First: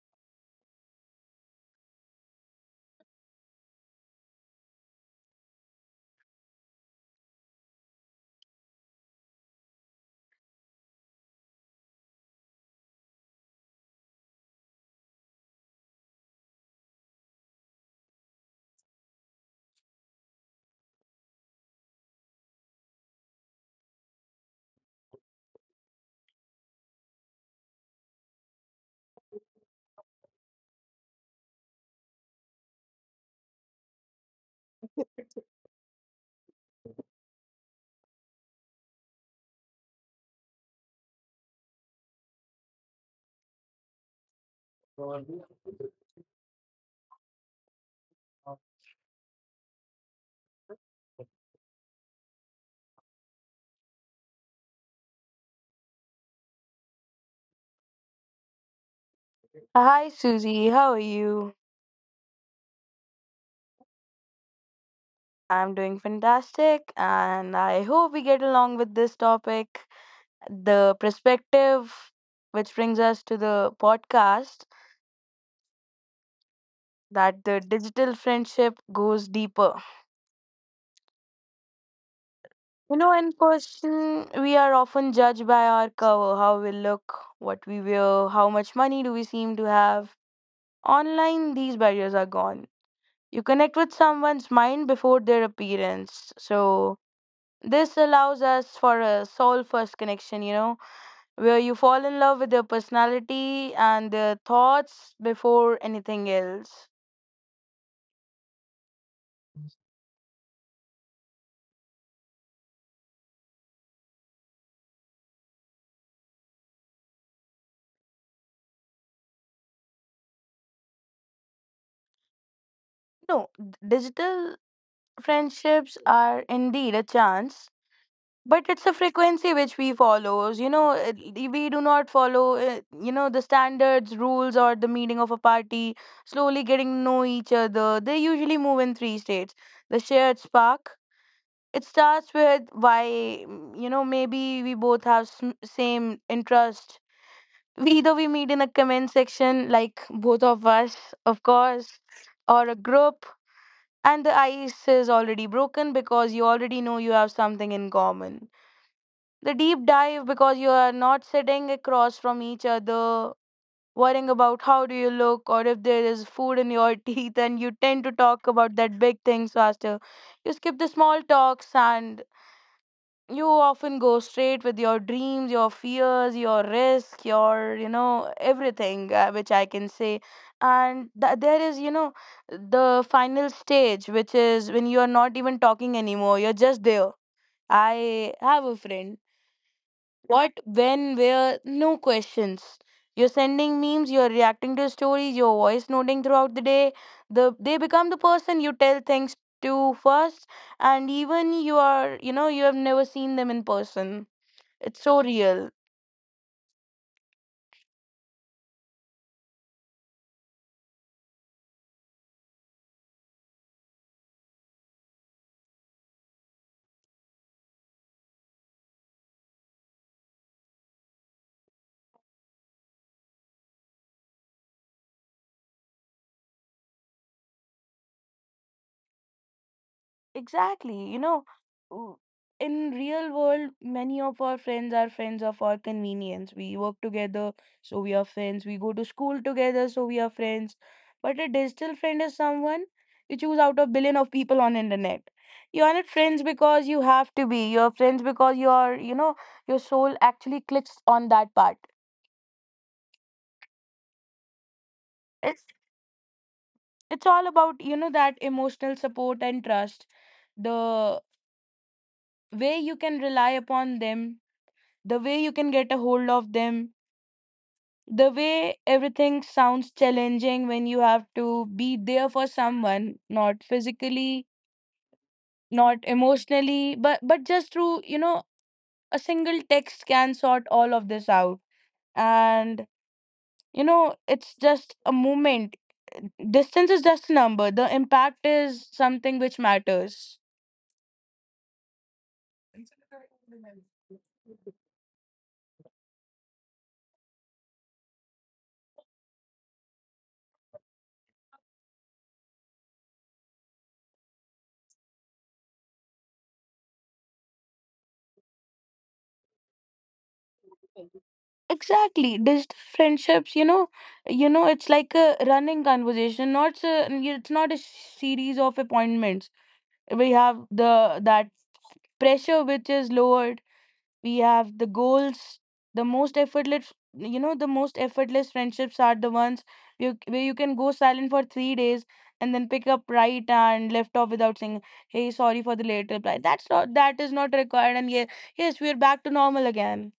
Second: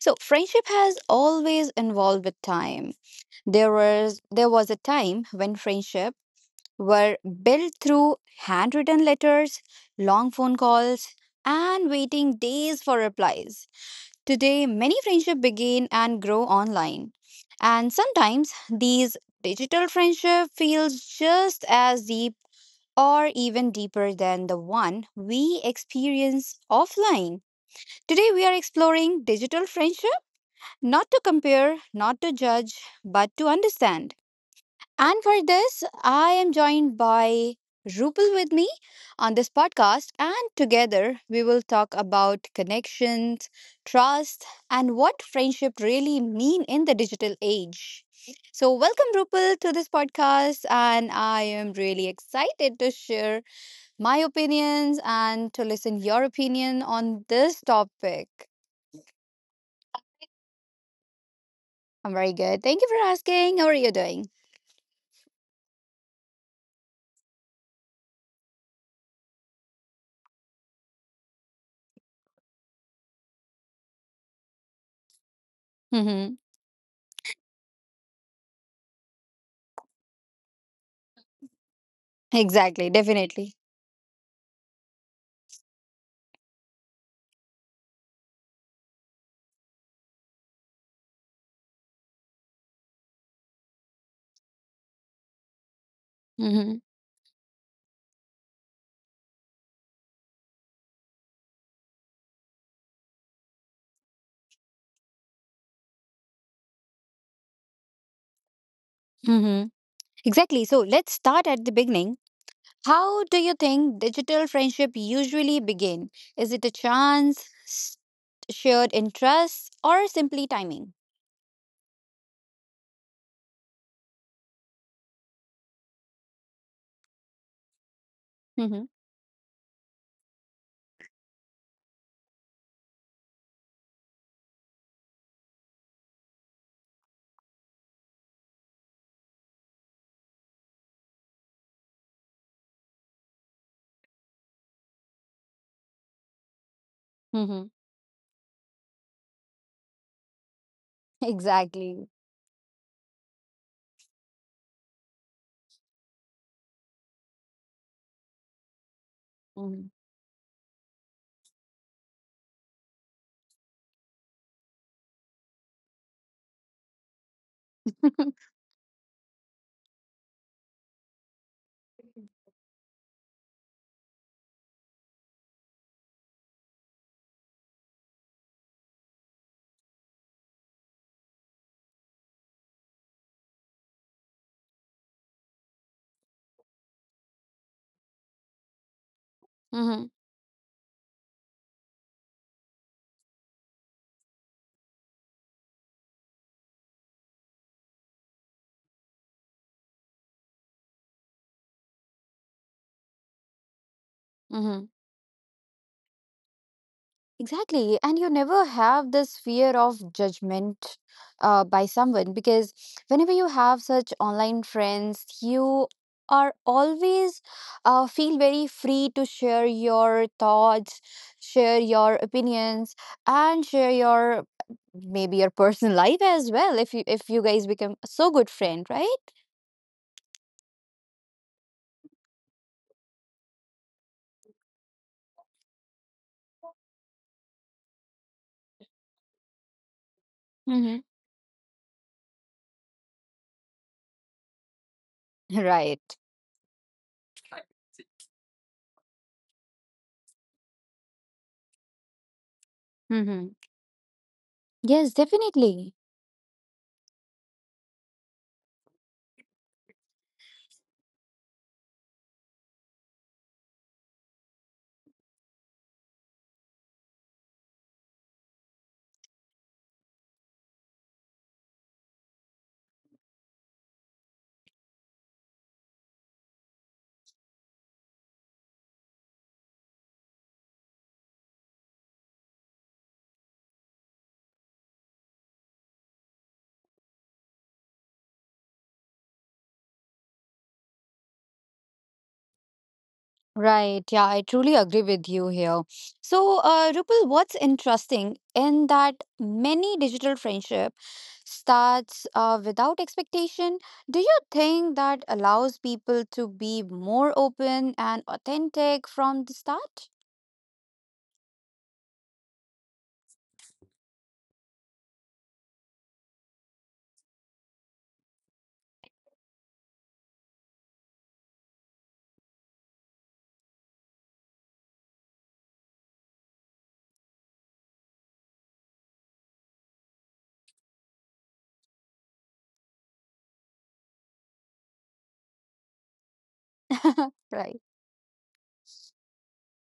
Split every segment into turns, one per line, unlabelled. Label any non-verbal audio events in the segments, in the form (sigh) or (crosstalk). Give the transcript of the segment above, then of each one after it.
So, friendship has always involved with time. There was a time when friendship were built through handwritten letters, long phone calls, and waiting days for replies. Today, many friendships begin and grow online, and sometimes these digital friendship feels just as deep or even deeper than the one we experience offline. Today, we are exploring digital friendship, not to compare, not to judge, but to understand. And for this, I am joined by Rupal with me on this podcast, and together we will talk about connections, trust, and what friendship really mean in the digital age. So, welcome Rupal to this podcast, and I am really excited to share my opinions and to listen your opinion on this topic.
Hi, Susie. How are you?
I'm very good. Thank you for asking. How are you doing?
I'm doing fantastic, and I hope we get along with this topic. The perspective, which brings us to the podcast,
Mm-hmm.
that the digital friendship goes deeper. You
Exactly.
know, in
Definitely.
person, we are often judged by our cover, how we look, what we wear, how much money do we seem to have. Online, these barriers are gone. You connect with someone's mind before their appearance.
Mm-hmm.
This allows us for a soul first connection, you know, where you fall in love with their personality and their thoughts before anything else.
Mm-hmm. Exactly. So let's start at the beginning. How do you think digital friendship usually begin? Is it a chance, shared interests, or simply timing?
No, digital friendships are indeed a chance, but it's a
Mm-hmm.
frequency which we follows. We do not follow, you know, the standards, rules, or the meeting of a party, slowly getting to know each other. They usually move in three states, the shared spark. It starts with why, you know, maybe we both have same interest. We
Mm-hmm.
either we meet in a comment section, like both of us, of course,
Exactly.
or a group, and the ice is already broken because you already know you have something in common. The deep
Mm-hmm.
dive, because you are not sitting across from each other, worrying about how do you look or if there is food in your (laughs) teeth, and you tend to talk about that big things faster. You skip the small talks, and you often go straight with your dreams, your fears, your risk, your, you know, everything, which I can say. And there is, you know, the final stage, which is when you are not even talking anymore, you're just there. I have a friend,
Mm-hmm.
what, when, where, no questions. You're sending memes, you're reacting to stories, your voice noting throughout the day. They become the person you tell things to first. And even you are, you know, you have never seen them in person, it's
(laughs)
so real.
Exactly. And you never have this fear of judgment by someone, because whenever you have such online friends, you are always feel very free to share your thoughts, share your opinions, and share your maybe your (laughs) personal life as well, if you guys become so good friend, right?
Exactly. You know, w- in real world, many of our friends are friends of our convenience. We work together, so we are friends. We go to school together, so we are friends.
Mm-hmm.
But a digital friend is someone you choose out of billion of people on internet.
(laughs)
You are not
Right.
friends because you have to be. You're friends because your, you know, your soul actually clicks on that part.
Mm-hmm. Yes,
It's
definitely.
it's all about, you know, that emotional support and trust. The way you can rely upon them, the way you can get a hold of them, the way everything sounds challenging when you have to be there for someone, not physically, not emotionally, but just through, you know, a single text can sort all of this out. And you know, it's just a moment. Distance is just a number. The impact is something which matters.
Right. Yeah, I truly agree with you here. So, Rupal, what's interesting in that many digital friendship starts without expectation. Do you think that allows people to be more open and authentic from the start?
Exactly. Digital friendships, you know, it's like a running conversation, not a, it's not a series of appointments. We have the that pressure which is lowered. We have the goals. The most effortless, you know, the most effortless friendships are the ones you, where you can go silent for 3 days and then pick up right and left off without saying, "Hey, sorry for the late reply." That is not
(laughs)
required,
Right.
and yeah, yes, we are back to normal again.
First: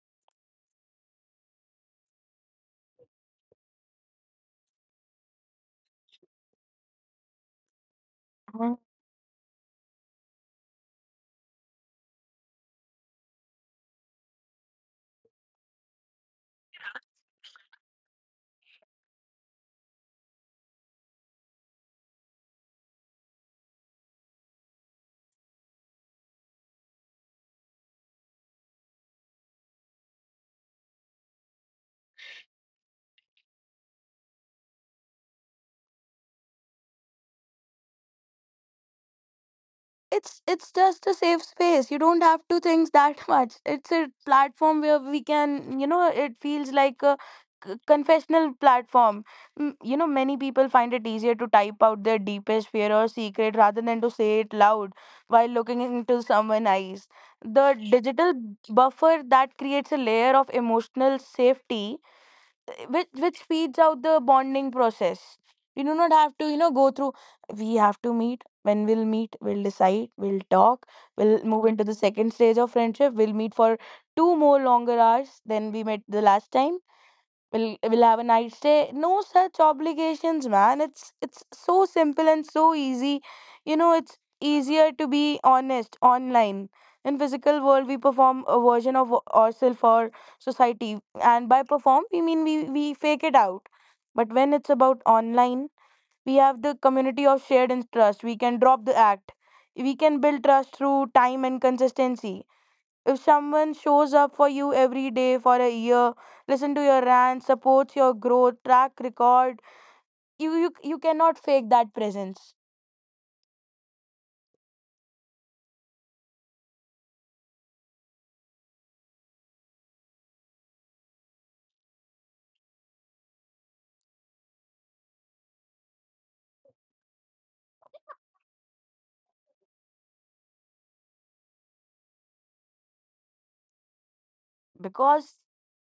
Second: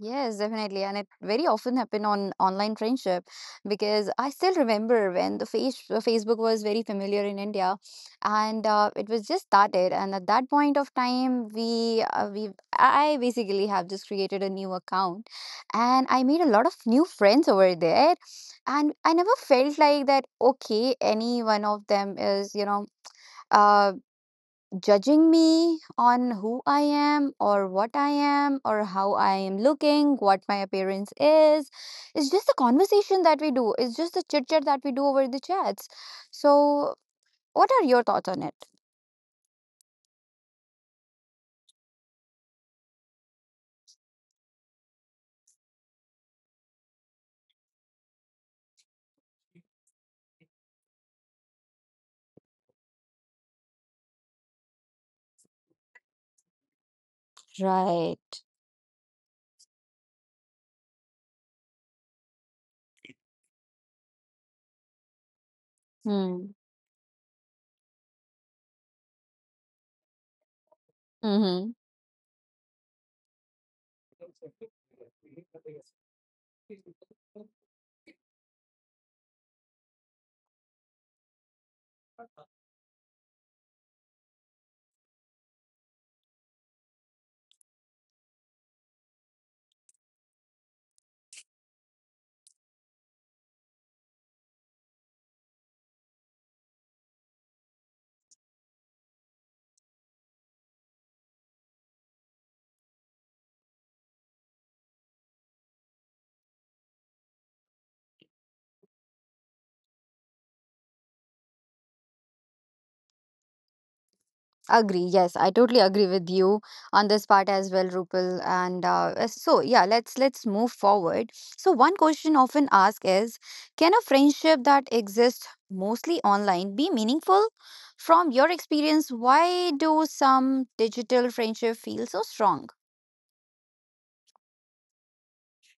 Yes, definitely. And it very often happened on online friendship, because I still remember when the Facebook was very familiar in India, and it was just started. And at that point of time, I basically have just created a new account, and I made a lot of new friends over there. And I never felt like that, okay, any one of them is, uh, judging me on who I am or what I am or how I am looking, what my appearance is. It's just the conversation that we do, it's just the chit chat that we do over the chats. So, what are your thoughts on it?
It's just a safe space. You don't have to think that (laughs) much. It's a platform where we can, you know, it feels like a confessional platform. You know, many people find it easier to type out their deepest fear or secret rather than to say it loud while looking into someone's eyes. The
Right.
digital buffer that creates a layer of emotional safety, which speeds out the bonding process. We do not have to,
Hmm.
you know, go through. We have to meet. When we'll meet, we'll decide. We'll talk. We'll move
Mm-hmm.
into the second stage of friendship. We'll meet for two more longer hours than we met the last time. We'll have a night stay, no such obligations, man. It's so simple and so easy. You know, it's easier to be honest online. In physical world, we perform a version of ourselves for society. And by perform we mean we fake it out. But when it's about online, we have the community of shared interest, we can drop the act, we can build trust through time and consistency. If someone shows up for you every day for a year, listen to your rant, supports your growth, track record, you cannot fake that presence.
Agree. Yes, I totally agree with you on this part as well, Rupal. And so, yeah, let's move forward. So, one question often asked is, can a friendship that exists mostly online be meaningful? From your experience, why do some digital friendship feel so strong?
Because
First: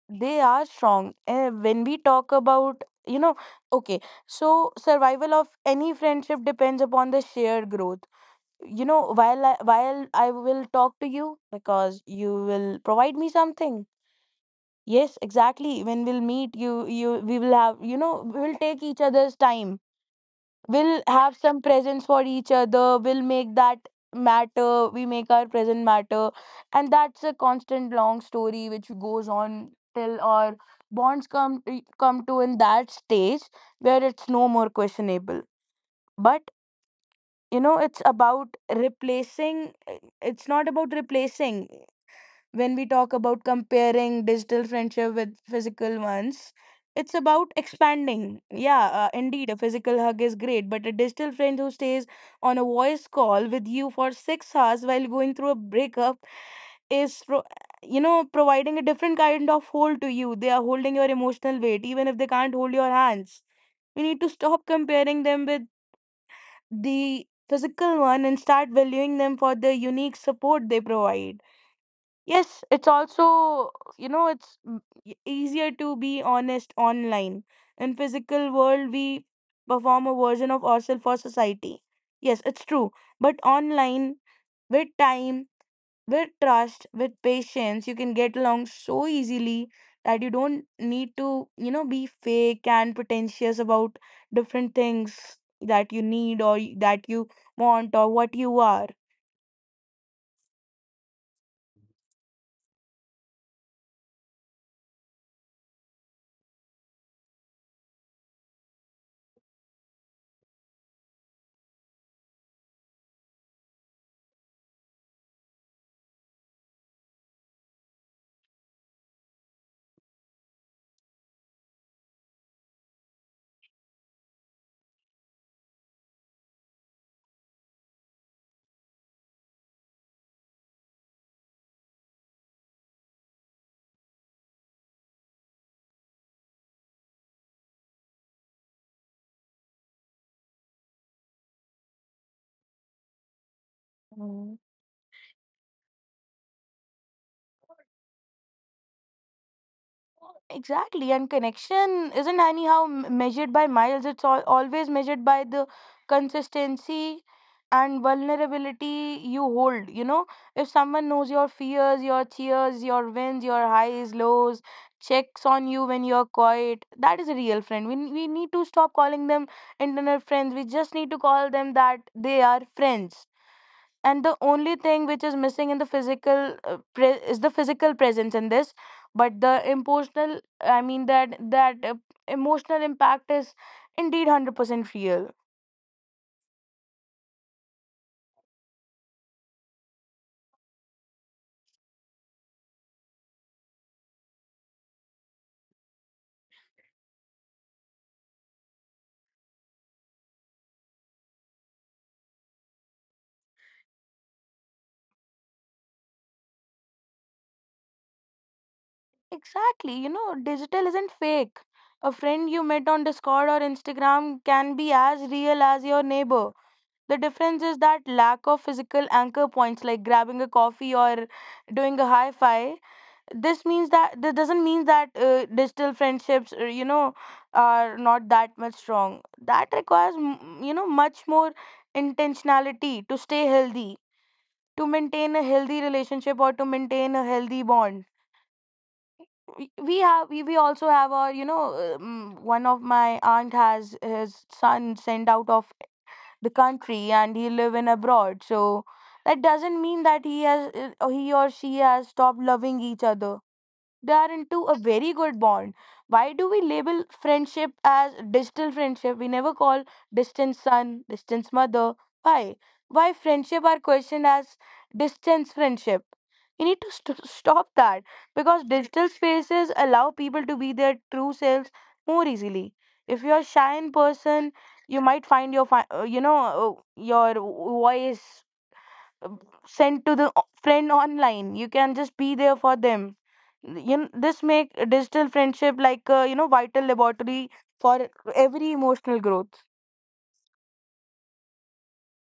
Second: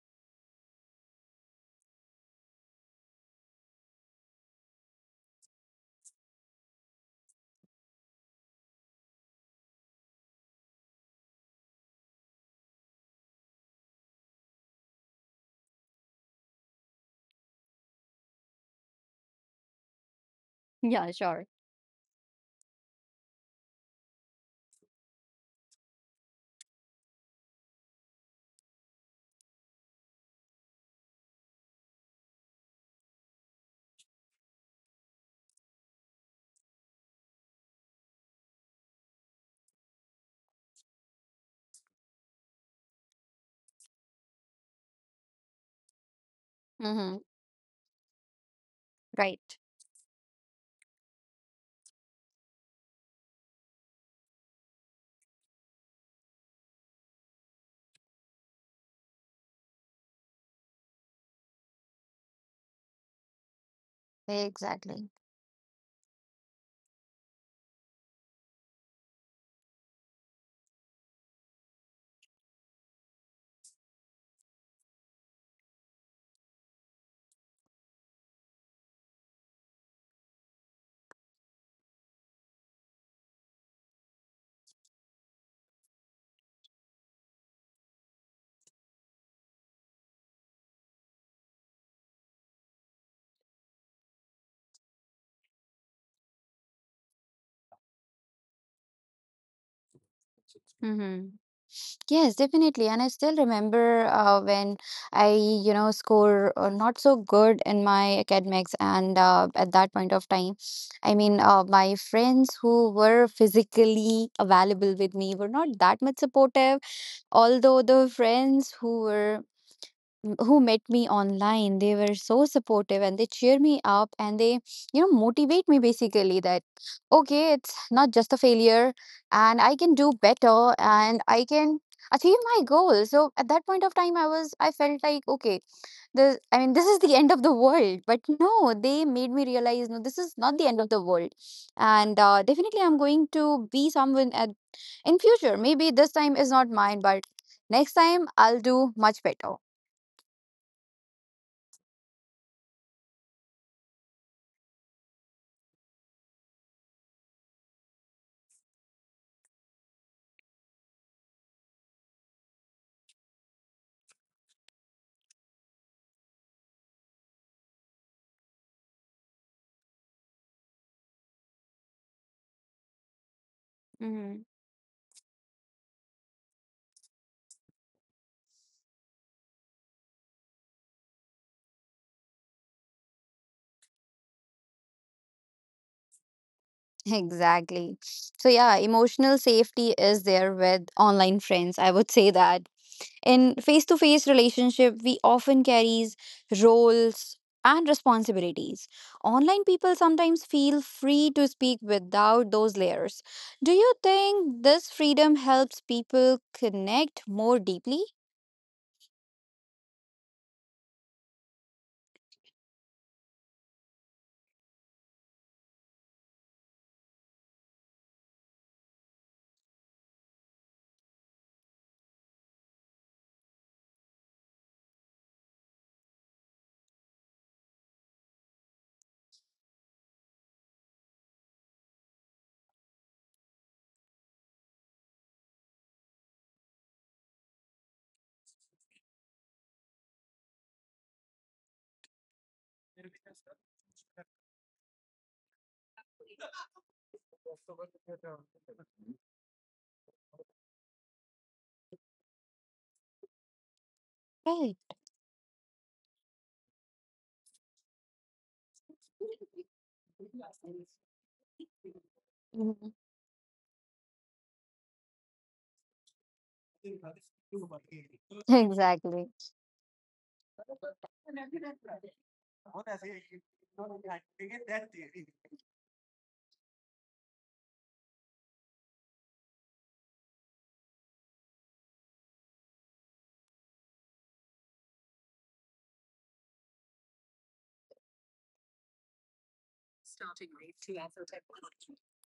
they are strong. And when we talk about, you know, okay, so survival of any friendship depends upon the shared growth. You know, while I will talk to you because you will provide me something. Yes, exactly, when we'll meet, you we will have, you know, we will take each other's time, we'll
Yeah,
have
sure.
some presents for each other, we'll make that matter, we make our present matter. And that's a constant long story which goes on till our bonds come to in that stage where it's no more questionable. But you know, it's about replacing, it's not about replacing. When we talk about comparing digital friendship with physical ones, it's
Mm-hmm.
about expanding. Yeah, indeed a
Right.
physical hug is great, but a digital friend who stays on a voice call with you for 6 hours while going through a breakup is you know, providing a different kind of hold to you. They are holding your emotional weight even if they can't hold your hands. We need to stop
Exactly.
comparing them with the physical one and start valuing them for the unique support they provide. Yes, it's also, you know, it's easier to be honest online. In physical world, we perform a version of ourselves for society. Yes, it's true. But online, with time, with trust, with patience, you can get along so easily that you don't need to, you know, be fake and pretentious about different things that you need, that you want, or what you are.
Mm-hmm. Yes, definitely. And I still remember when I score not so good in my academics. And at that point of time, I mean, my friends who were physically available with me were not that much supportive. Although the friends who met me online, they were so supportive, and they cheer me up, and they motivate me, basically that, okay, it's not just a failure, and I can do better, and I can achieve my goal. So at that point of time, I felt like, okay, this, I mean, this is the end of the world. But no, they made me realize, no, this is not the end of the world. And definitely I'm going to be someone in future. Maybe this time is not mine, but next time I'll do much better.
Exactly, and connection isn't anyhow measured by miles, always measured by the consistency and vulnerability you hold. You know, if someone knows your fears, your tears, your wins, your highs, lows, checks on you when you're quiet, that is a real friend. We need to stop calling them internet friends, we just need to call them that they are friends. And the
Mhm.
only thing which is missing in the physical is the physical presence in this, but the emotional, I mean, that that emotional impact is indeed 100% real.
Exactly. So, yeah, emotional safety is there with online friends. I would say that in face to face relationship, we often carries roles and responsibilities. Online people sometimes feel free to speak without those layers. Do you think this freedom helps people connect more deeply?
Exactly, you know, digital isn't fake. A friend you met on Discord or Instagram can be as real as your neighbor. The difference is that lack of physical anchor points, like grabbing a coffee or doing a hi-fi. This means that, this doesn't mean that, digital friendships, you know, are not that much strong, that requires, you know, much more intentionality to stay healthy, to maintain a healthy relationship or to maintain a healthy bond. We also have our, you know, one of my aunt has his son sent out of the country and he live in abroad. So that doesn't mean that he has, he or she has stopped loving each other. They are into a
Right.
very good bond. Why do we label friendship as digital friendship? We never call distance son, distance mother. Why?
Mhm.
Why friendship are questioned as distance friendship? You need to stop that,
(laughs)
because digital
Exactly.
spaces allow people to be their true selves more easily. If you're a shy in person, you might find your you know, your voice, um, sent to the friend online, you can just be there for them. You know, this make digital friendship like a, you know, vital laboratory for every emotional growth.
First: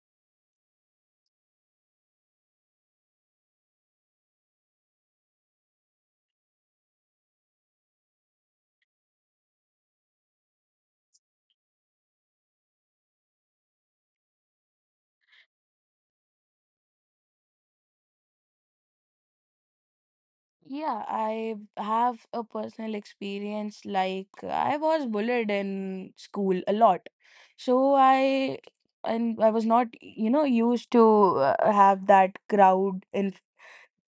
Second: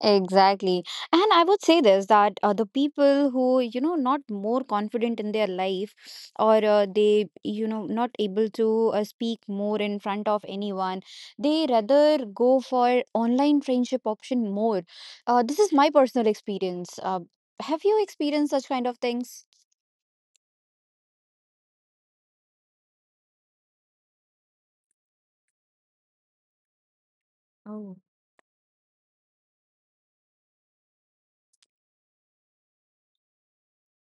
Exactly. And I would say this that the people who, not more confident in their life, or they, not able to speak more in front of anyone, they rather go for online friendship option more. This is my personal experience. Have you experienced such kind of things?
Yeah, I have a personal experience, like I was bullied in school a lot.
Oh.
So I, and I was not, you know, used to, have that crowd in,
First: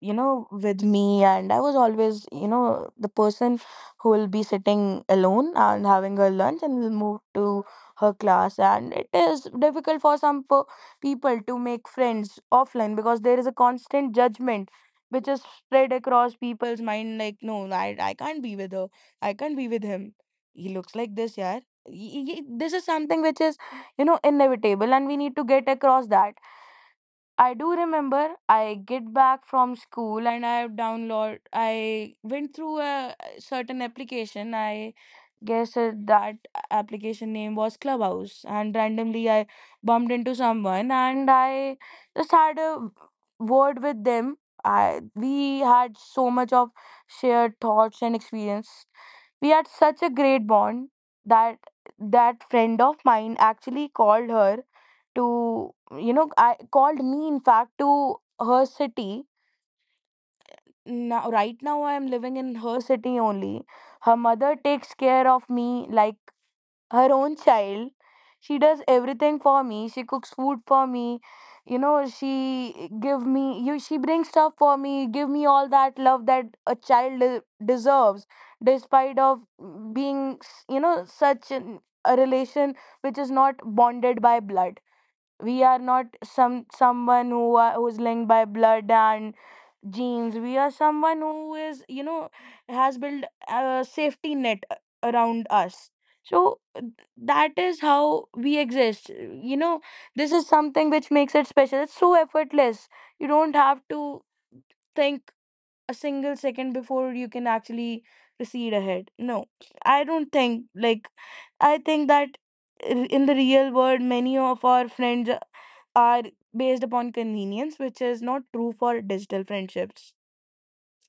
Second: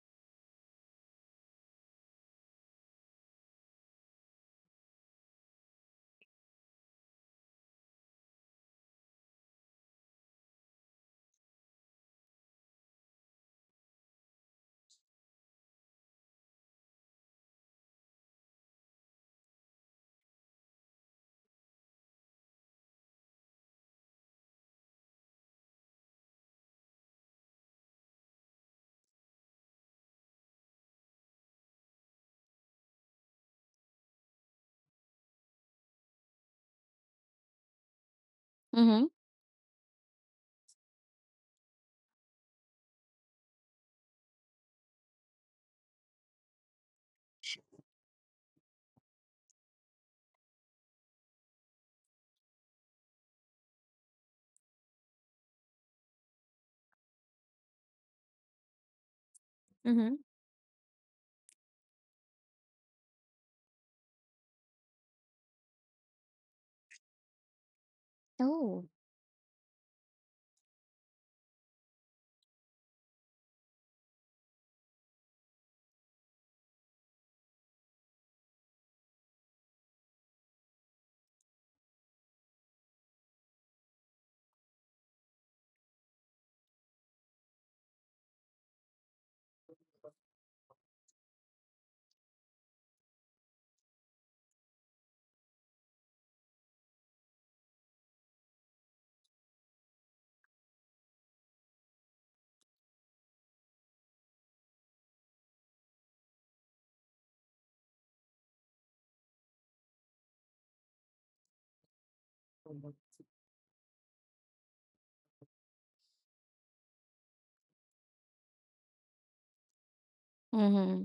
you know, with me. And I was always, you know, the person who will be sitting alone and having her lunch and will move to her class. And it is difficult for some people to make friends offline, because there is a constant judgment which is spread across people's mind, like, no, I can't be with her. I can't be with him. He looks like this, yeah. This is something which is, you know, inevitable, and we need to get across that. I do remember I get back from school and I went through a certain application. I guess that application name was Clubhouse, and
Mm-hmm.
randomly I bumped into someone and I just had a word with them. I We had so much of shared thoughts and experience. We had such a great bond that that friend of mine actually called her to I called me in fact to her city.
Mm-hmm.
Now right now I am living in her city only. Her mother takes care of me like her own child. She does
Oh.
everything for me, she cooks food for me, she give me you she brings stuff for me, give me all that love that a child deserves, despite of being such a relation which is not bonded by blood. We are not someone who are, who's linked by blood and genes. We are someone who is you know has built a safety net around us. So that is how we exist, you know this is something which makes it special. It's so effortless, you don't have to think a single second before you can actually proceed ahead. No, I don't think like I think that in the real world many of our friends are based upon convenience, which is not true for digital friendships.
Mm-hmm.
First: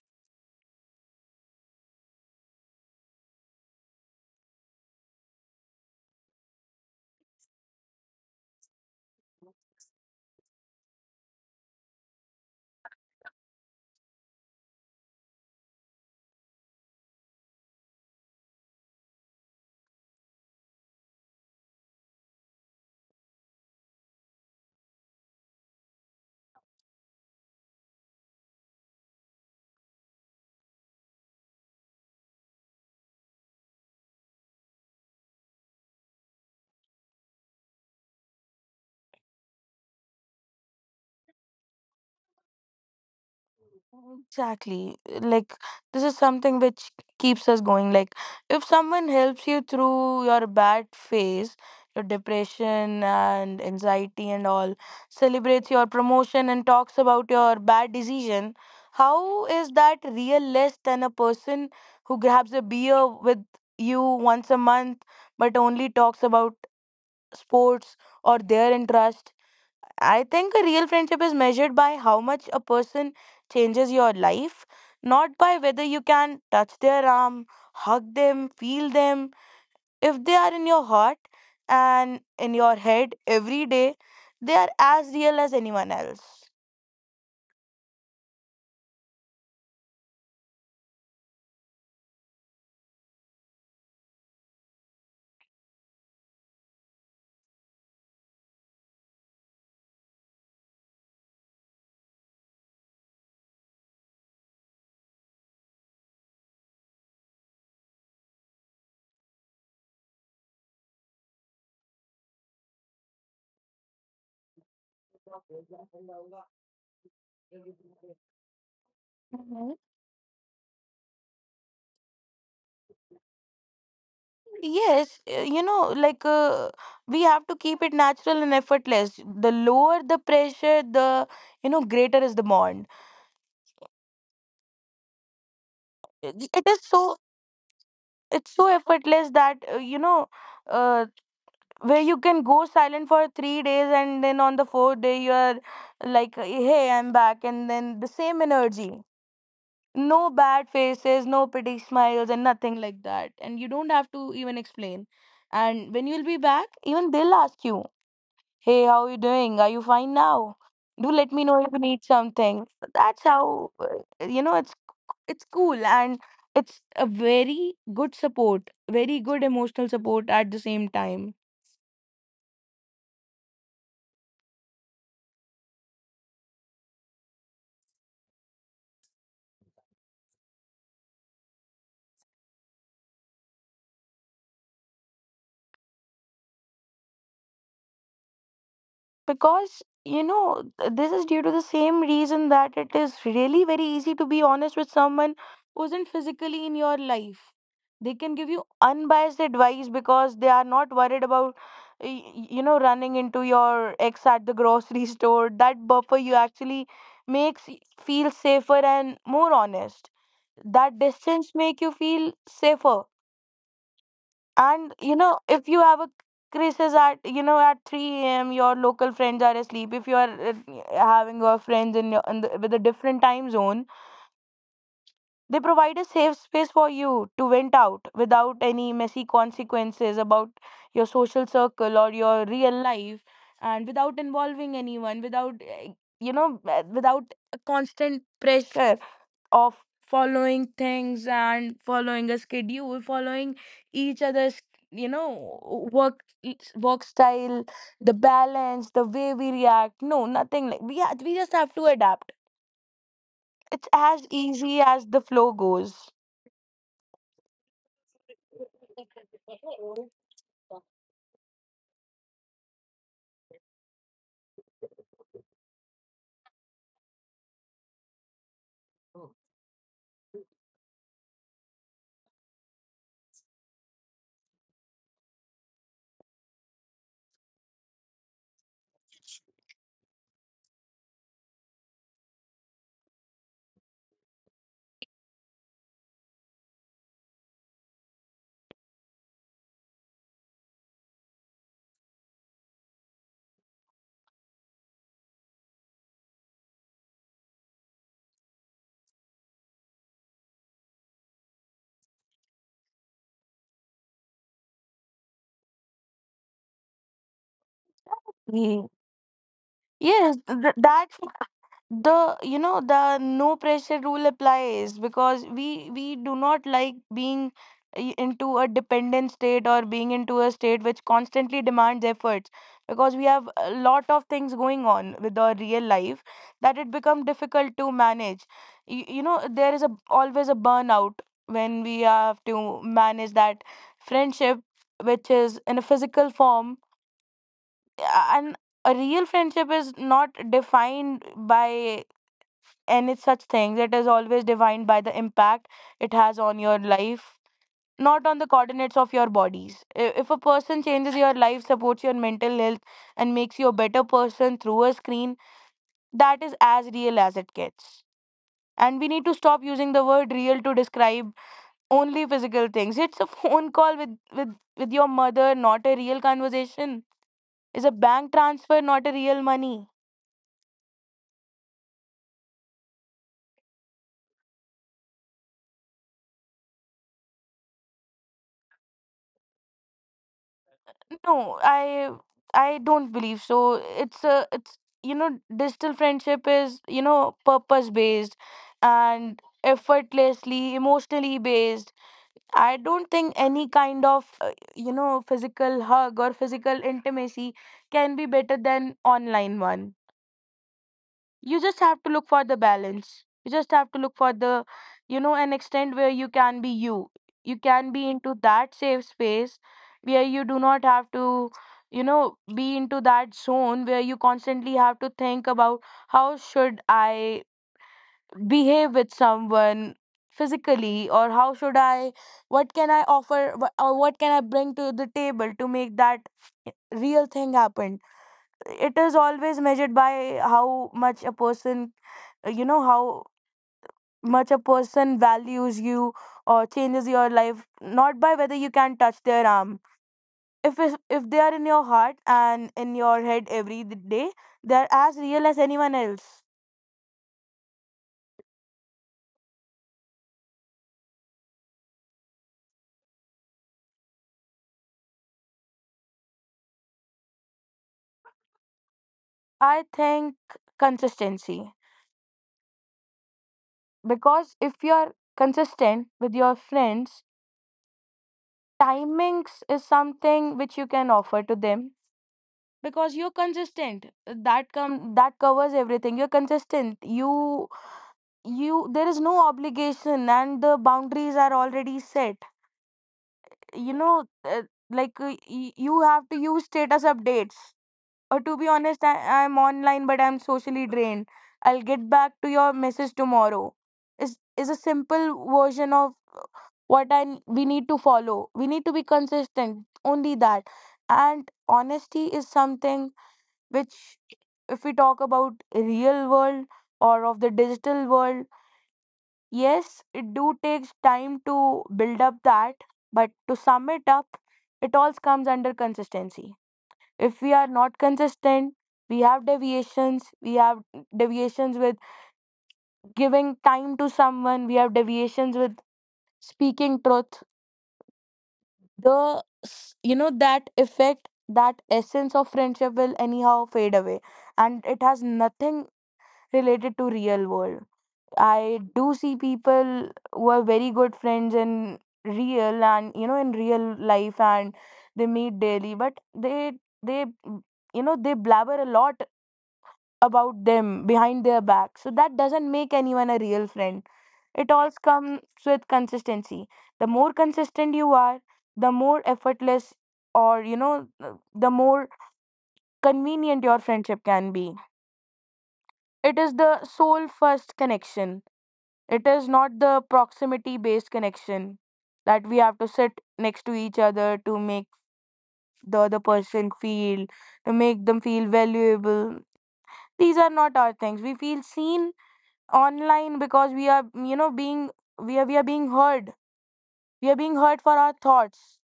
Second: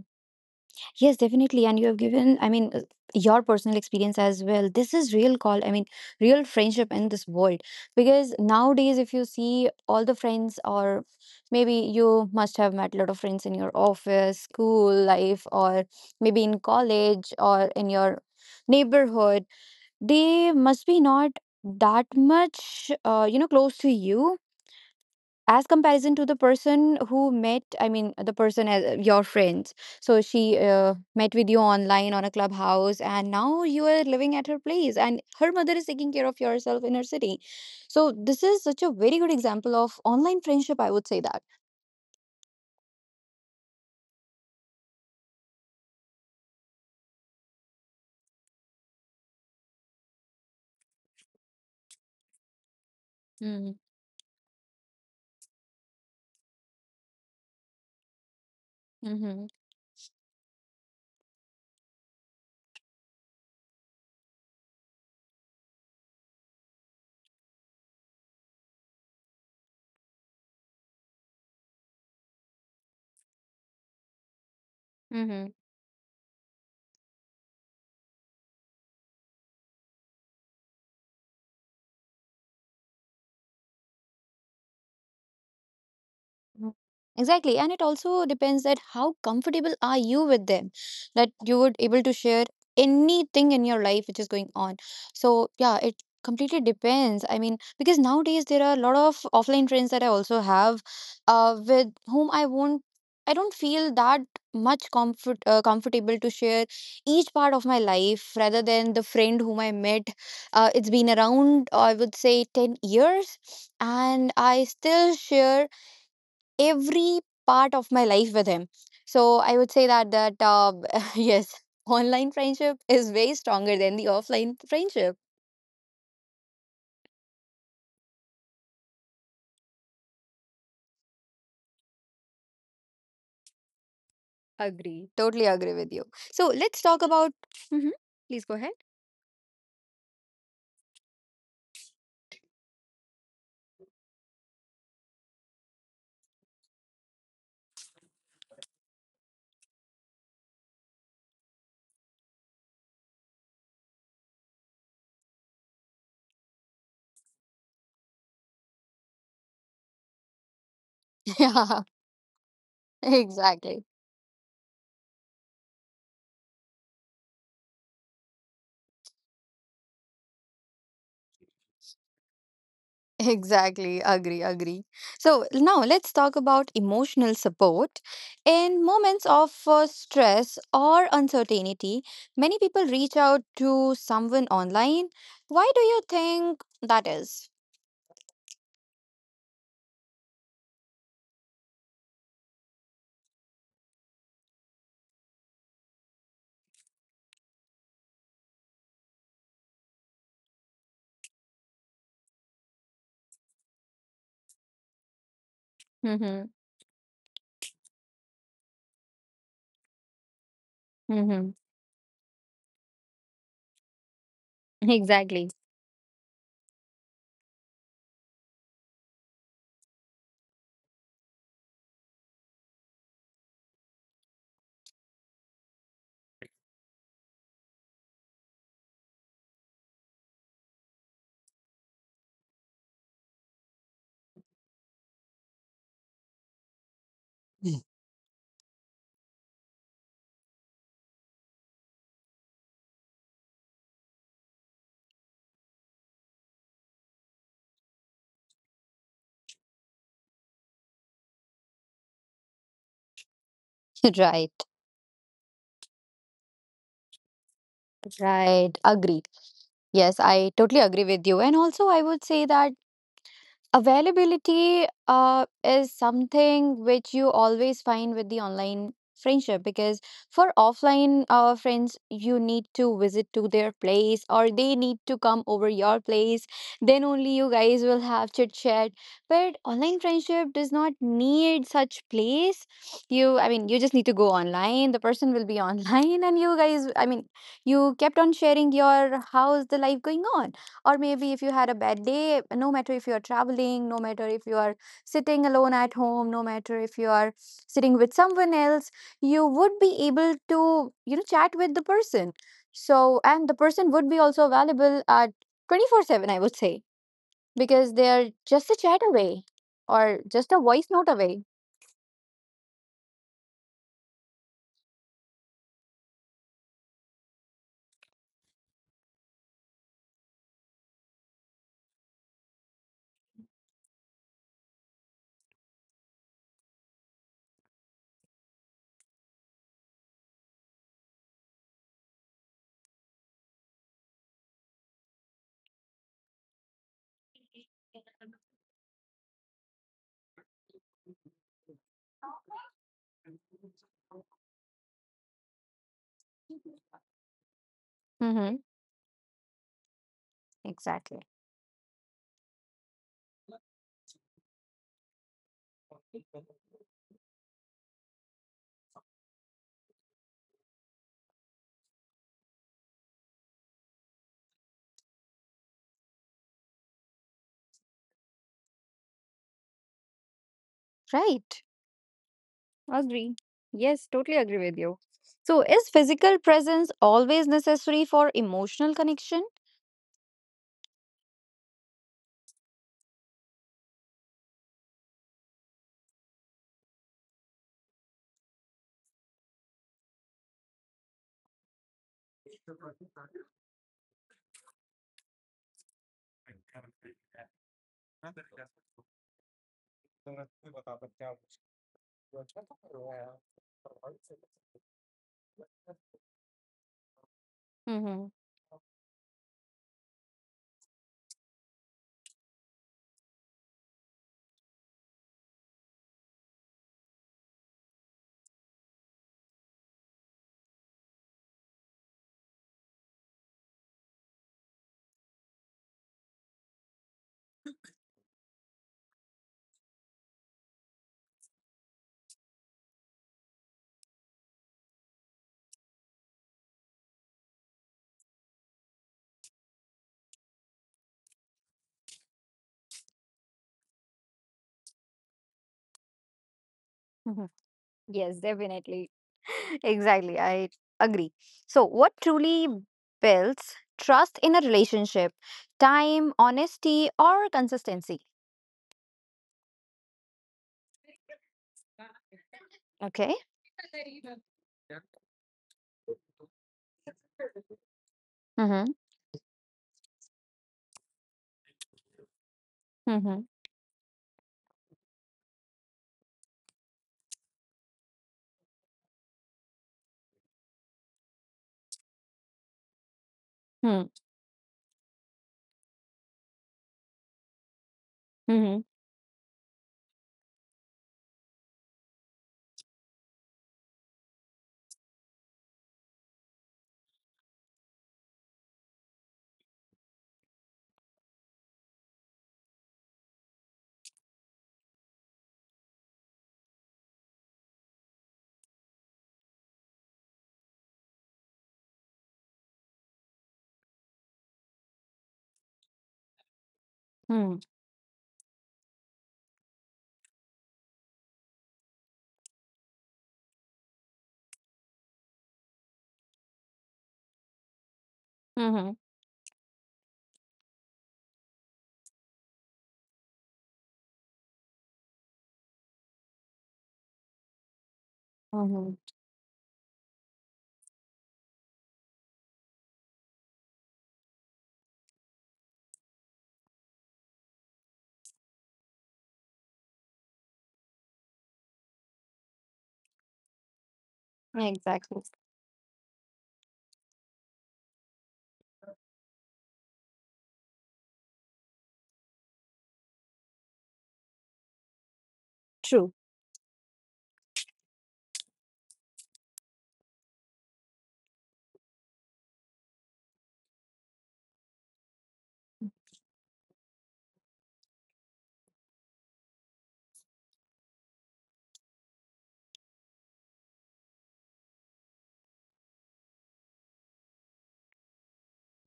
Yes, definitely. And you have given, I mean, your personal experience as well. This is real call, I mean, real friendship in this world. Because nowadays, if you see all the friends, or maybe you must have met a lot of friends in your office, school life, or maybe in college or in your neighborhood, they must be not that much, close to you as comparison to the person who met, I mean, the person as your friends. So she met with you online on a clubhouse, and now you are living at her place and her mother is taking care of yourself in her city. So this is such a very good example of online friendship, I would say that.
Exactly. Like, this is something which keeps us going. Like, if someone helps you through your bad phase, your depression and
Mm-hmm.
anxiety and all, celebrates your promotion and talks about your bad decision,
Mm-hmm.
how is that real less than a person who grabs a beer with you once a month but only talks about sports or their interest. I think a real friendship is measured by how much a person changes your life, not by whether you can touch their arm, hug them, feel them. If they are in your heart and in your head every day, they are as real as anyone else.
Mhm. Exactly, and it also depends that how comfortable are you with them, that you would able to share anything in your life which is going on. So yeah, it completely depends. I mean, because nowadays there are a lot of offline friends that I also have, with whom I won't, I don't feel that much comfortable to share each part of my life rather than the friend whom I met. It's been around, I would say, 10 years, and I still share every part of my life with him. So I would
Mhm.
say that (laughs) yes, online friendship is way stronger than the offline friendship.
Yes, you know, we have to keep it natural and effortless. The lower the pressure, the, greater is the bond.
Agree. Totally agree with you. So
It
let's
is
talk
so
about (laughs) hmm Please go
it's so
ahead.
effortless that uh. where you can go silent for 3 days and then on the fourth day you're like, hey, I'm back, and then the same energy, no bad faces, no pretty smiles and nothing like that, and you don't have to even explain. And when you'll be back, even they'll ask you, hey, how are you doing, are you fine now, do let
(laughs)
me know if you
Yeah,
need something. That's how
exactly.
you know it's it's cool and it's a very good support, very good emotional support at the same time.
Exactly. Agree, agree. So now let's talk about emotional support. In moments of stress or uncertainty, many people reach out to someone online. Why do you think that is?
Because, you know, this is due to the same reason that it is really very easy to be honest with someone who isn't physically in your life. They can give you unbiased advice because they are not worried about, you know, running into your ex at the grocery (laughs) store. That buffer you
Mm-hmm.
actually makes feel safer and more honest. That
Mm-hmm.
distance make you feel safer. And you know,
Exactly.
if you have a crisis at at 3 a.m., your local friends are asleep. If you are having your friends in with a different time zone, they provide a safe space for you to vent out without any messy consequences about your social circle or your real life, and without involving anyone, without without a constant pressure of following things and following a schedule, following each other's work work style, the balance, the way we react. No, nothing like we just have to adapt. It's
(laughs)
as
Right.
easy as the flow goes.
Right. Agree. Yes, I totally agree with you. And also, I would say that availability is something which you always find with the online friendship, because for offline friends, you need to visit to their place or they need to come over your place. Then only you guys will have chit chat. But online friendship does not need such place. You, I mean, you just need to go online. The person will be (laughs) online, and you guys, I mean, you kept on sharing your how's the life going on, or maybe if you had a bad day, no matter if you are traveling, no matter if you are sitting alone at home, no matter if you are sitting with someone else, you would be able to chat with the person. So, and the person would be also available at 24/7, I would say, because they're just a
Ye-
chat away or
yes,
just a voice
that
note away.
the the no pressure rule applies because we do not like being into a dependent state or being into a state which constantly demands efforts, because we have a lot of things going on with our real life, that it become difficult to manage. You know there is a always a burnout when we have to manage that friendship which is in a physical form. eh, and a real friendship is not defined by and it's such things. It is always defined by the impact it has on your life, not on the
Mm-hmm.
coordinates of your bodies. If a person changes
Exactly.
your life, supports your mental health, and makes you a better person through a screen, that is as real as it gets. And we need to stop using the word real to describe only physical things. It's a (laughs) phone call with with your mother, not a real conversation. Is a bank transfer not a real money.
Right. Agree. Yes, totally agree with you. So is physical presence always necessary for emotional connection?
No, I don't believe so. It's a it's you know digital friendship is purpose based and effortlessly emotionally based. I don't think any kind of you know physical hug or physical intimacy can be better than online one. You just have to look for the balance, you just have to look for the an extent where you can be you can be
Mm-hmm.
into that safe space where you do not have to be into that zone where you constantly have to think about how should I behave with someone physically, or how should I, what can I offer wh- or what can I bring to the table to make that real thing happen. It is always measured by how much a person how much a person values you or changes your life, not by whether you can touch their arm. If they are in your heart and in your head every day, they are as real as anyone else.
Mhm. Yes, definitely. (laughs) Exactly. I agree. So, what truly builds trust in a relationship? Time, honesty, or consistency?
I think consistency,
Okay.
because if you are consistent with your friends,
Mm-hmm.
timings is something which you can offer to them because you're
Mm-hmm.
consistent. That covers everything. You're consistent, you there is no obligation and the boundaries are already set. you
Mm-hmm.
know uh, you have to use status updates. Or to be
Mm-hmm.
honest, I'm online but I'm socially drained, I'll get back to your message tomorrow, is a simple version of what we need to follow. We need to be consistent, only that. And honesty is something which, if we talk about real world or of the digital world, yes it do takes time to build up that. But to sum it up, it all comes under consistency. If we
Hmm.
are not consistent, we have deviations with giving time to someone, we have deviations with speaking truth.
Mm-hmm.
The that effect, that essence of friendship will anyhow fade away, and it has nothing related to real world. I
Mm-hmm.
do see people who are very good friends in real, and you know in real life, and they meet daily, but they they blabber a lot about them behind their back. So that doesn't make anyone a real friend. It all
Exactly.
comes with consistency. The more consistent you are, the more effortless, or the more convenient your friendship can be.
True.
It is the soul first connection. It is not the proximity based connection that we have to sit next to each other to make the other person feel, to make them feel valuable. These are not our things. We feel seen online because we are being heard. We are being heard for our thoughts,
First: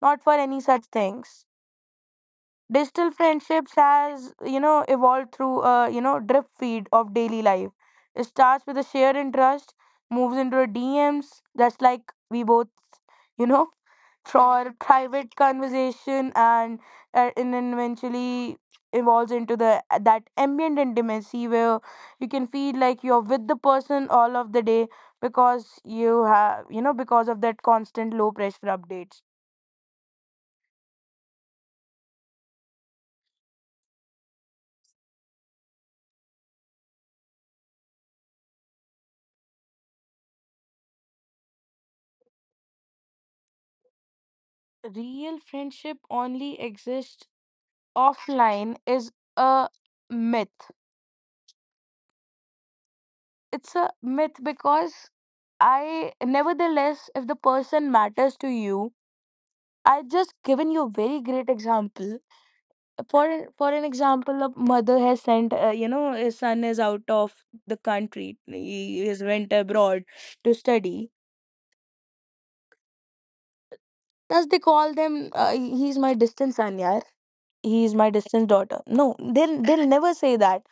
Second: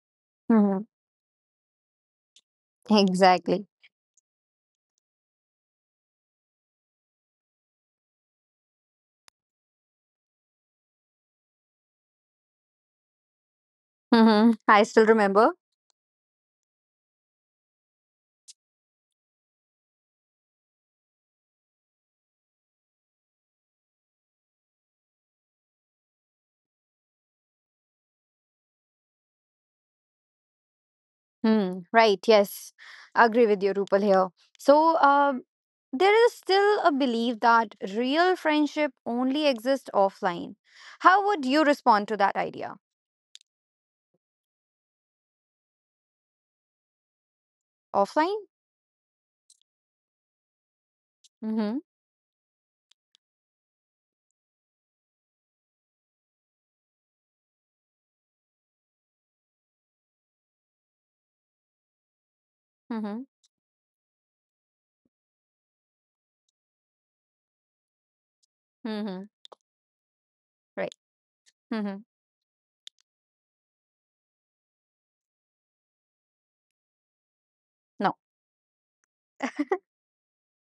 not for any
Mm-hmm.
such things. Digital
Exactly.
friendships has evolved through a drip feed of daily life. It starts with a shared interest, moves into a DMs, that's like we both you know (laughs)
Mm-hmm.
for
I still
private
remember.
conversation, and then eventually evolves into the that ambient intimacy where you can feel like you're with the person all of the day because you have because of that constant low pressure updates.
Hmm. Right. Yes. Agree with you, Rupal here. So, there is still a belief that real friendship only exists offline. How would you respond to that idea?
Real friendship only exists
Offline?
offline is a myth.
Mm-hmm.
It's a myth because I, nevertheless, if the person matters to you, I just given you a very great example.
Mm-hmm.
For for an example, a mother has sent, you know, his son is out of the country, he
Mm-hmm.
has went abroad to
Right.
study.
Mm-hmm.
Does they call them? He's my distant son, yeah. He's my
No.
distant daughter. No, they'll never say that.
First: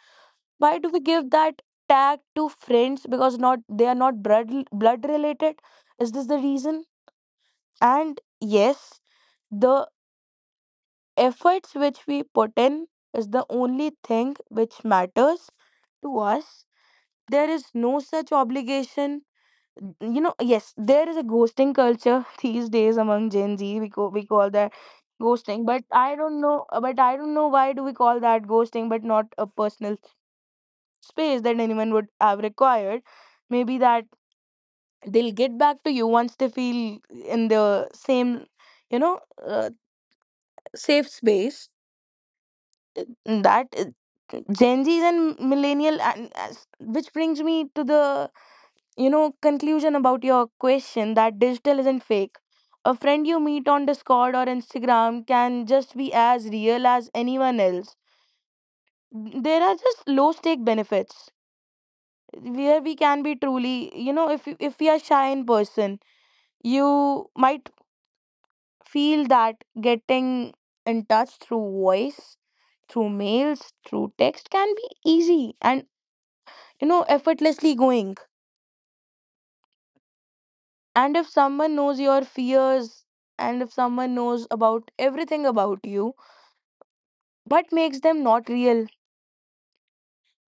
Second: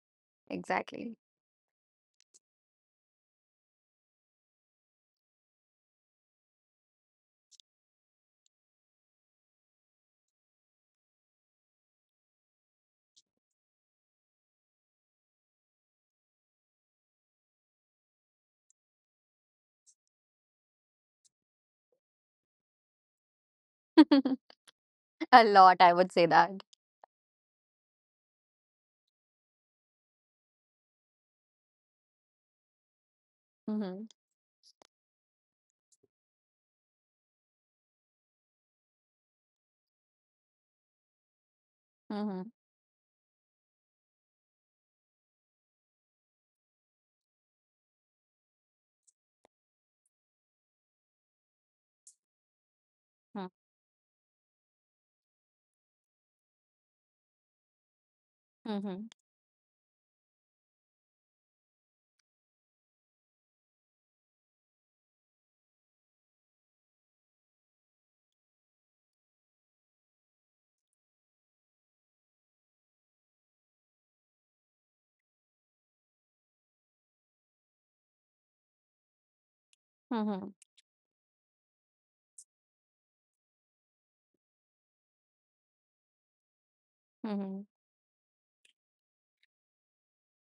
Why do we
Exactly.
give that tag to friends because not they are not blood related? Is this the reason? And yes, the efforts which we put in is the only thing which matters to us. There is no such obligation, you know. Yes, there is a ghosting culture (laughs) these days among Gen Z, we call that
(laughs) A
ghosting,
lot,
but
I
I
would say
don't
that.
know, but I don't know why do we call that ghosting but not a personal space that anyone would have required. Maybe that
Mm-hmm.
they'll get back to you once they feel in the same, you know, uh, safe space.
Mm-hmm.
Uh, That Gen Zs and millennial, and as, which brings me to the conclusion about your question that digital isn't fake. A friend you
Mm.
meet on Discord or Instagram can just be as real as anyone else.
Mm-hmm.
There are just low stake benefits, where we can be truly if if we are shy in person you might feel that getting in touch through voice, through mails, through text can be easy and effortlessly going.
Mm-hmm.
And if someone knows your fears, and if someone knows about everything about you,
Mm-hmm.
what makes them not real?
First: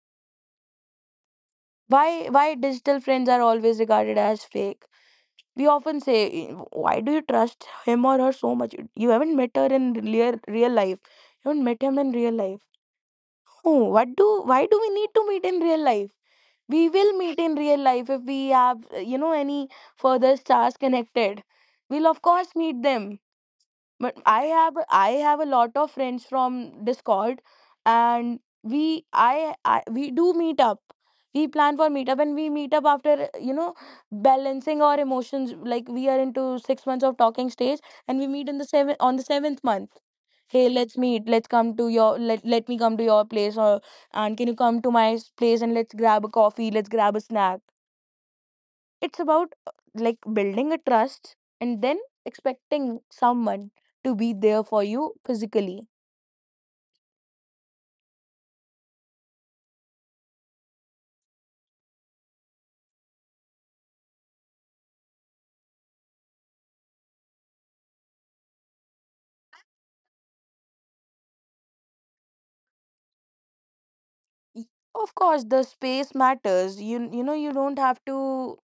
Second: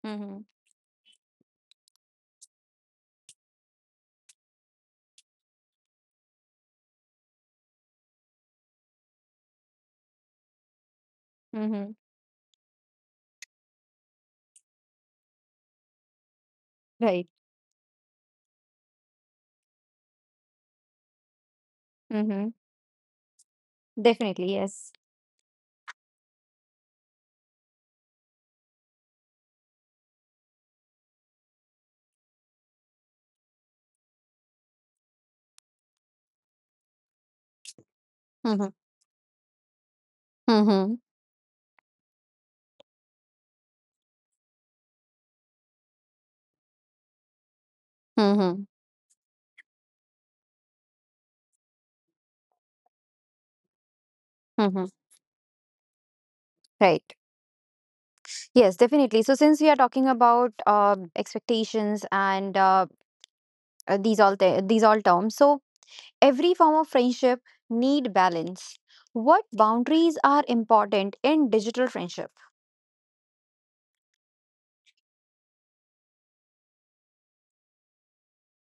Mm-hmm.
why why digital friends are always regarded as fake? We often say, "Eh, why do you trust him or her so much? You haven't met her in real, real life, you haven't met
Mm-hmm.
him in real life." Oh, what do why do we need to meet in real life? We will
Right.
meet in real life if we have any further stars connected, we'll of
Mm-hmm.
course meet them. But i
Definitely,
have
yes.
i have a lot of friends from Discord, and we I we do meet up. We plan for meetup and we meet up after, you know, balancing our emotions. Like we are into 6 months of talking stage, and we meet in
Mm-hmm.
the seventh month. Hey, let's
Mm-hmm.
meet, let me come to your place, or and can you come to my place, and let's grab a coffee, let's grab a snack.
Mm-hmm.
It's about like building a trust, and then expecting someone to be there for
Mm-hmm.
you physically.
Right. Yes, definitely. So, since we are talking about expectations and these all terms, so every form of friendship need balance. What boundaries are important in digital friendship?
Y- Of course, the space matters. You know you don't have to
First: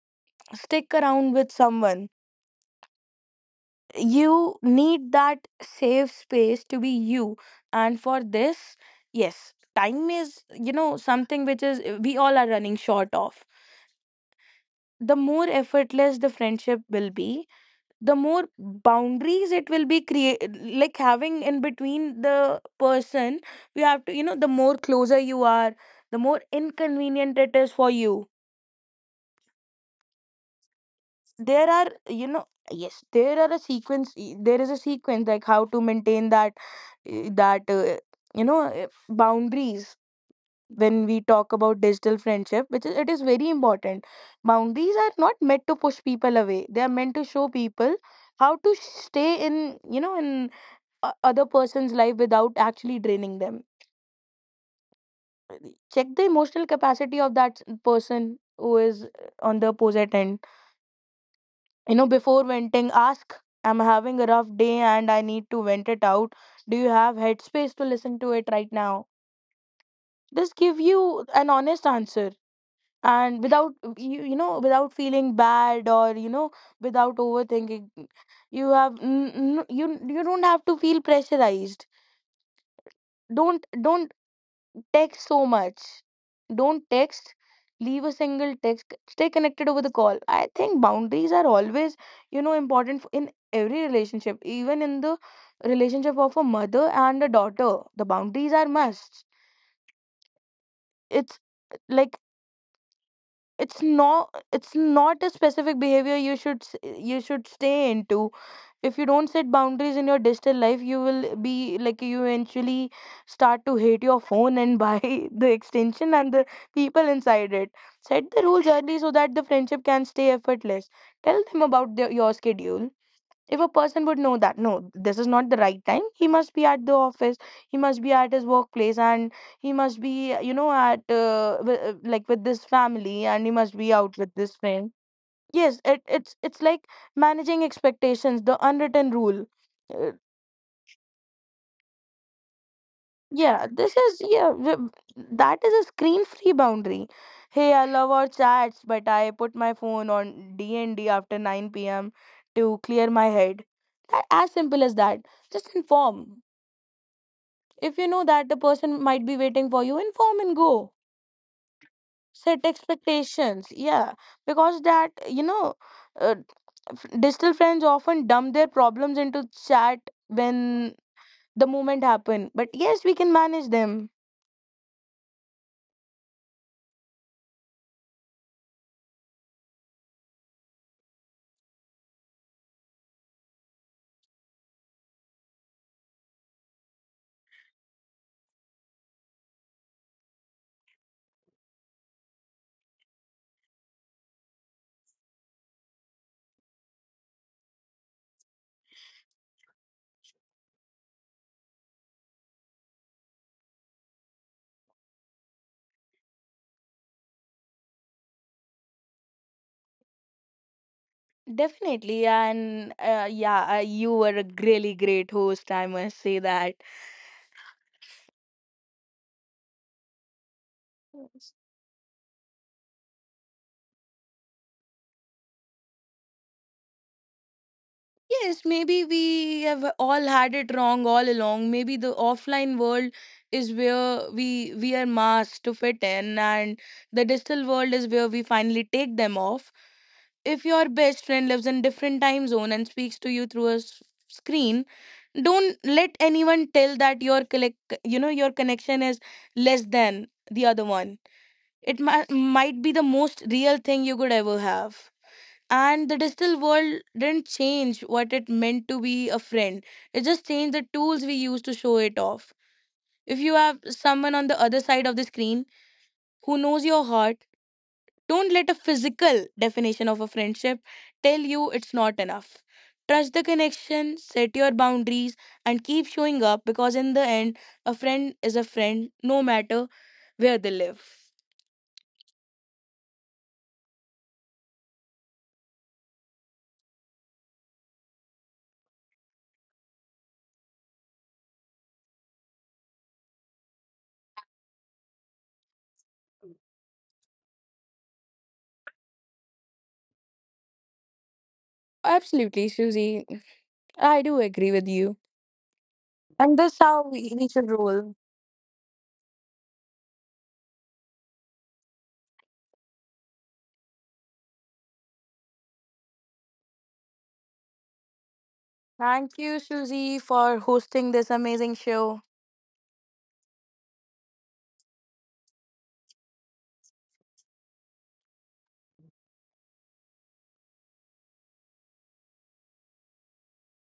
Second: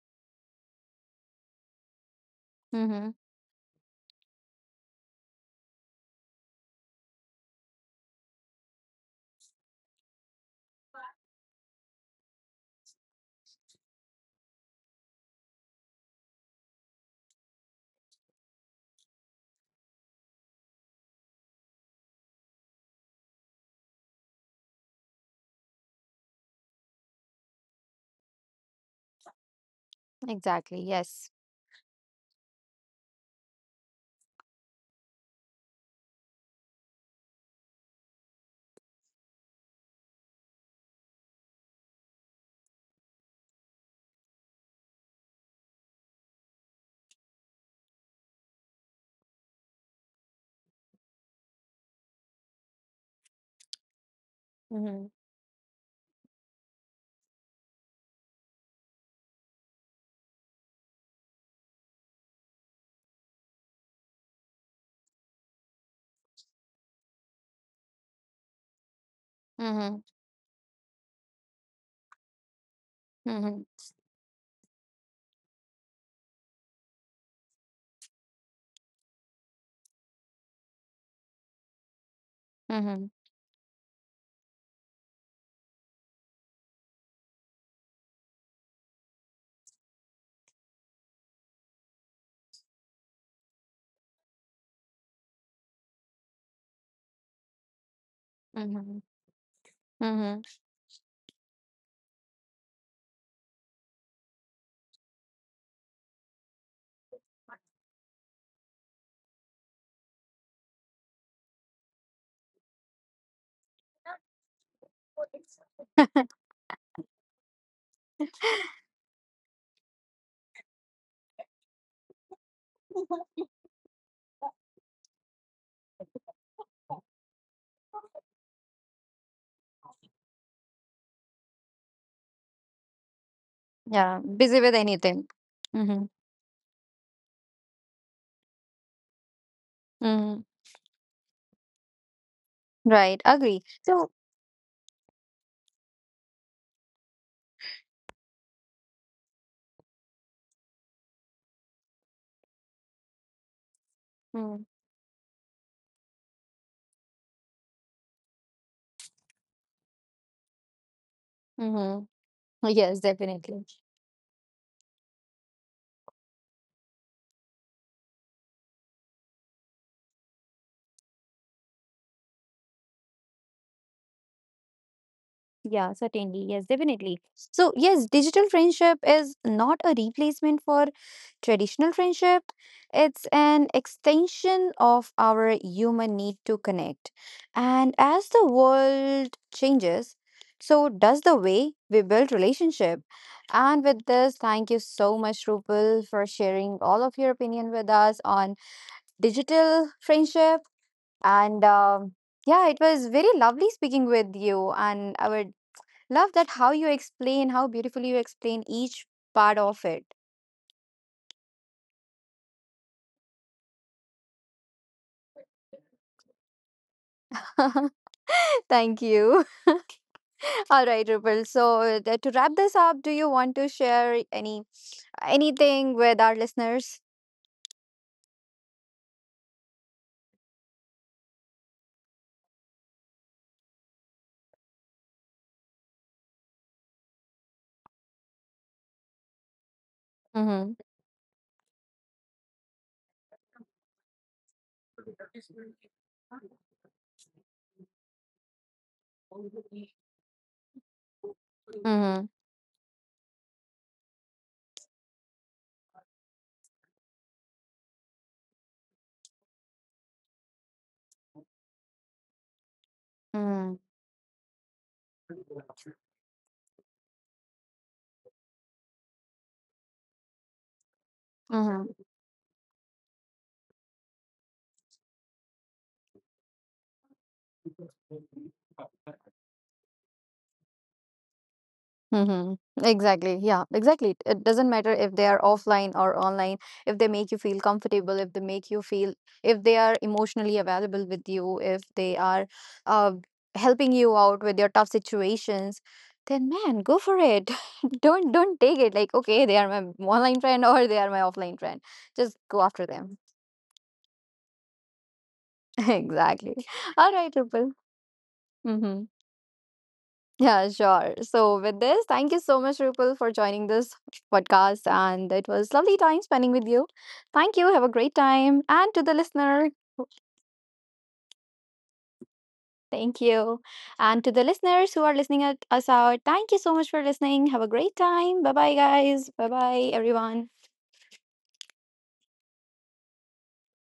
stick around with someone.
Mm-hmm.
You need that safe space to be you. And for this, yes, time is, you know, something which is we all are running short of. The more effortless the friendship will be, the more boundaries it will be create, like having in between the person. You have to, you know, the more closer you are, the more inconvenient it is for you.
Exactly. Yes.
There are, you know, yes, there are a sequence there is a sequence like how to maintain that eh, that uh, boundaries when we talk about digital friendship, which is it is very important. Boundaries are not meant to push people away, they are meant to show people how to stay in, you know, in other person's life without actually draining them.
Mm-hmm.
Check the emotional capacity of that person who is on the opposite end. You know, before venting, ask, "I'm having a rough day and I need to vent it out. Do you have headspace to listen to it right now?"
Mm-hmm.
This give you an honest answer, and
Mm-hmm.
without you, you know, without feeling bad, or, you know, without overthinking. You have you don't have to feel pressurized.
Mm-hmm.
Don't text so much. Don't text. Leave a single text. Stay connected over the call. I think boundaries are always, you know, important in every relationship, even in the relationship of a mother and a daughter. The boundaries are
Mm-hmm.
must.
Mm-hmm.
It's like, it's not, it's not a specific behavior you you should stay into. If you don't set boundaries in your digital life, you will be, like, you eventually start to hate your phone and buy (laughs) the extension and the people inside it. Set the rules early so that the friendship can stay effortless. Tell them about your schedule. If a person would know that, no, this is not the right time, he must be at the office, he must be at his workplace, and he must be, you know, at like with this family, and he must be out
Yeah.
with this
Busy with
friend.
anything.
Yes, it,
Mm-hmm.
it's it's like managing expectations, the unwritten rule. uh,
Mm-hmm. Right. Agree.
yeah, this
So.
is yeah, that is a screen free boundary. Hey, I love our chats, but I put my phone on d&d after 9 p.m. to clear my head. As simple as that, just inform. If you know that the person might be waiting for you, inform and go.
Mm-hmm.
Set
Yes, definitely.
expectations. Yeah, because that, you know, uh, digital friends often dump their problems into chat when the moment happen. But yes, we can manage them.
Yeah, certainly. Yes, definitely. So, yes, digital friendship is not a replacement for traditional friendship. It's an extension of our human need to connect. And as the world changes, so does the way we build relationship. And with this, thank you so much, Rupal, for sharing all of your opinion with us on digital friendship. And yeah, it was very lovely speaking with you, and I would love that how you explain, how beautifully you explain each part of it.
Definitely, and yeah, you were a really great host, I must say that.
(laughs) Thank you. (laughs) All right, Rupal. So to wrap this up, do you want to share anything with our listeners?
Yes, maybe we have all had it wrong all along. Maybe the offline world is where we wear masks to fit in, and the digital world is where we finally take them off. If
Mm-hmm.
your best friend lives in different time zone and speaks to you through a screen, don't let anyone tell that you know, your connection is less than the other one. It mi-
Mm-hmm.
might be the most real thing you could ever have. And the digital world didn't change what it meant to be a friend, it just changed the tools we use to show it off. If you
Mm-hmm.
have someone on the other side of the screen who knows your heart, don't let a physical definition of a friendship tell you it's not enough. Trust the connection, set your boundaries, and keep showing up, because in the end, a friend is a friend no matter where they live.
Mm-hmm. Exactly. Yeah, exactly. It doesn't matter if they are offline or online, if they make you feel comfortable, if they make you feel, if they are emotionally available with you, if they are uh, helping you out with your tough situations, then man, go for it. (laughs) Don't take it like, okay, they are my online friend or they are my offline friend. Just go
Absolutely,
after them.
Susie. I do agree with you.
(laughs) Exactly.
And that's how
All right,
we
Rupal.
should roll.
Mm-hmm. Yeah, sure. So, with this, thank you so much, Rupal, for joining this podcast. And it was lovely time spending with you. Thank you. Have a great time. And to the
Thank you,
listener,
Susie, for hosting this amazing show.
thank you. And to the listeners who are listening at us out, thank you so much for listening. Have a great time. Bye bye, guys. Bye bye, everyone.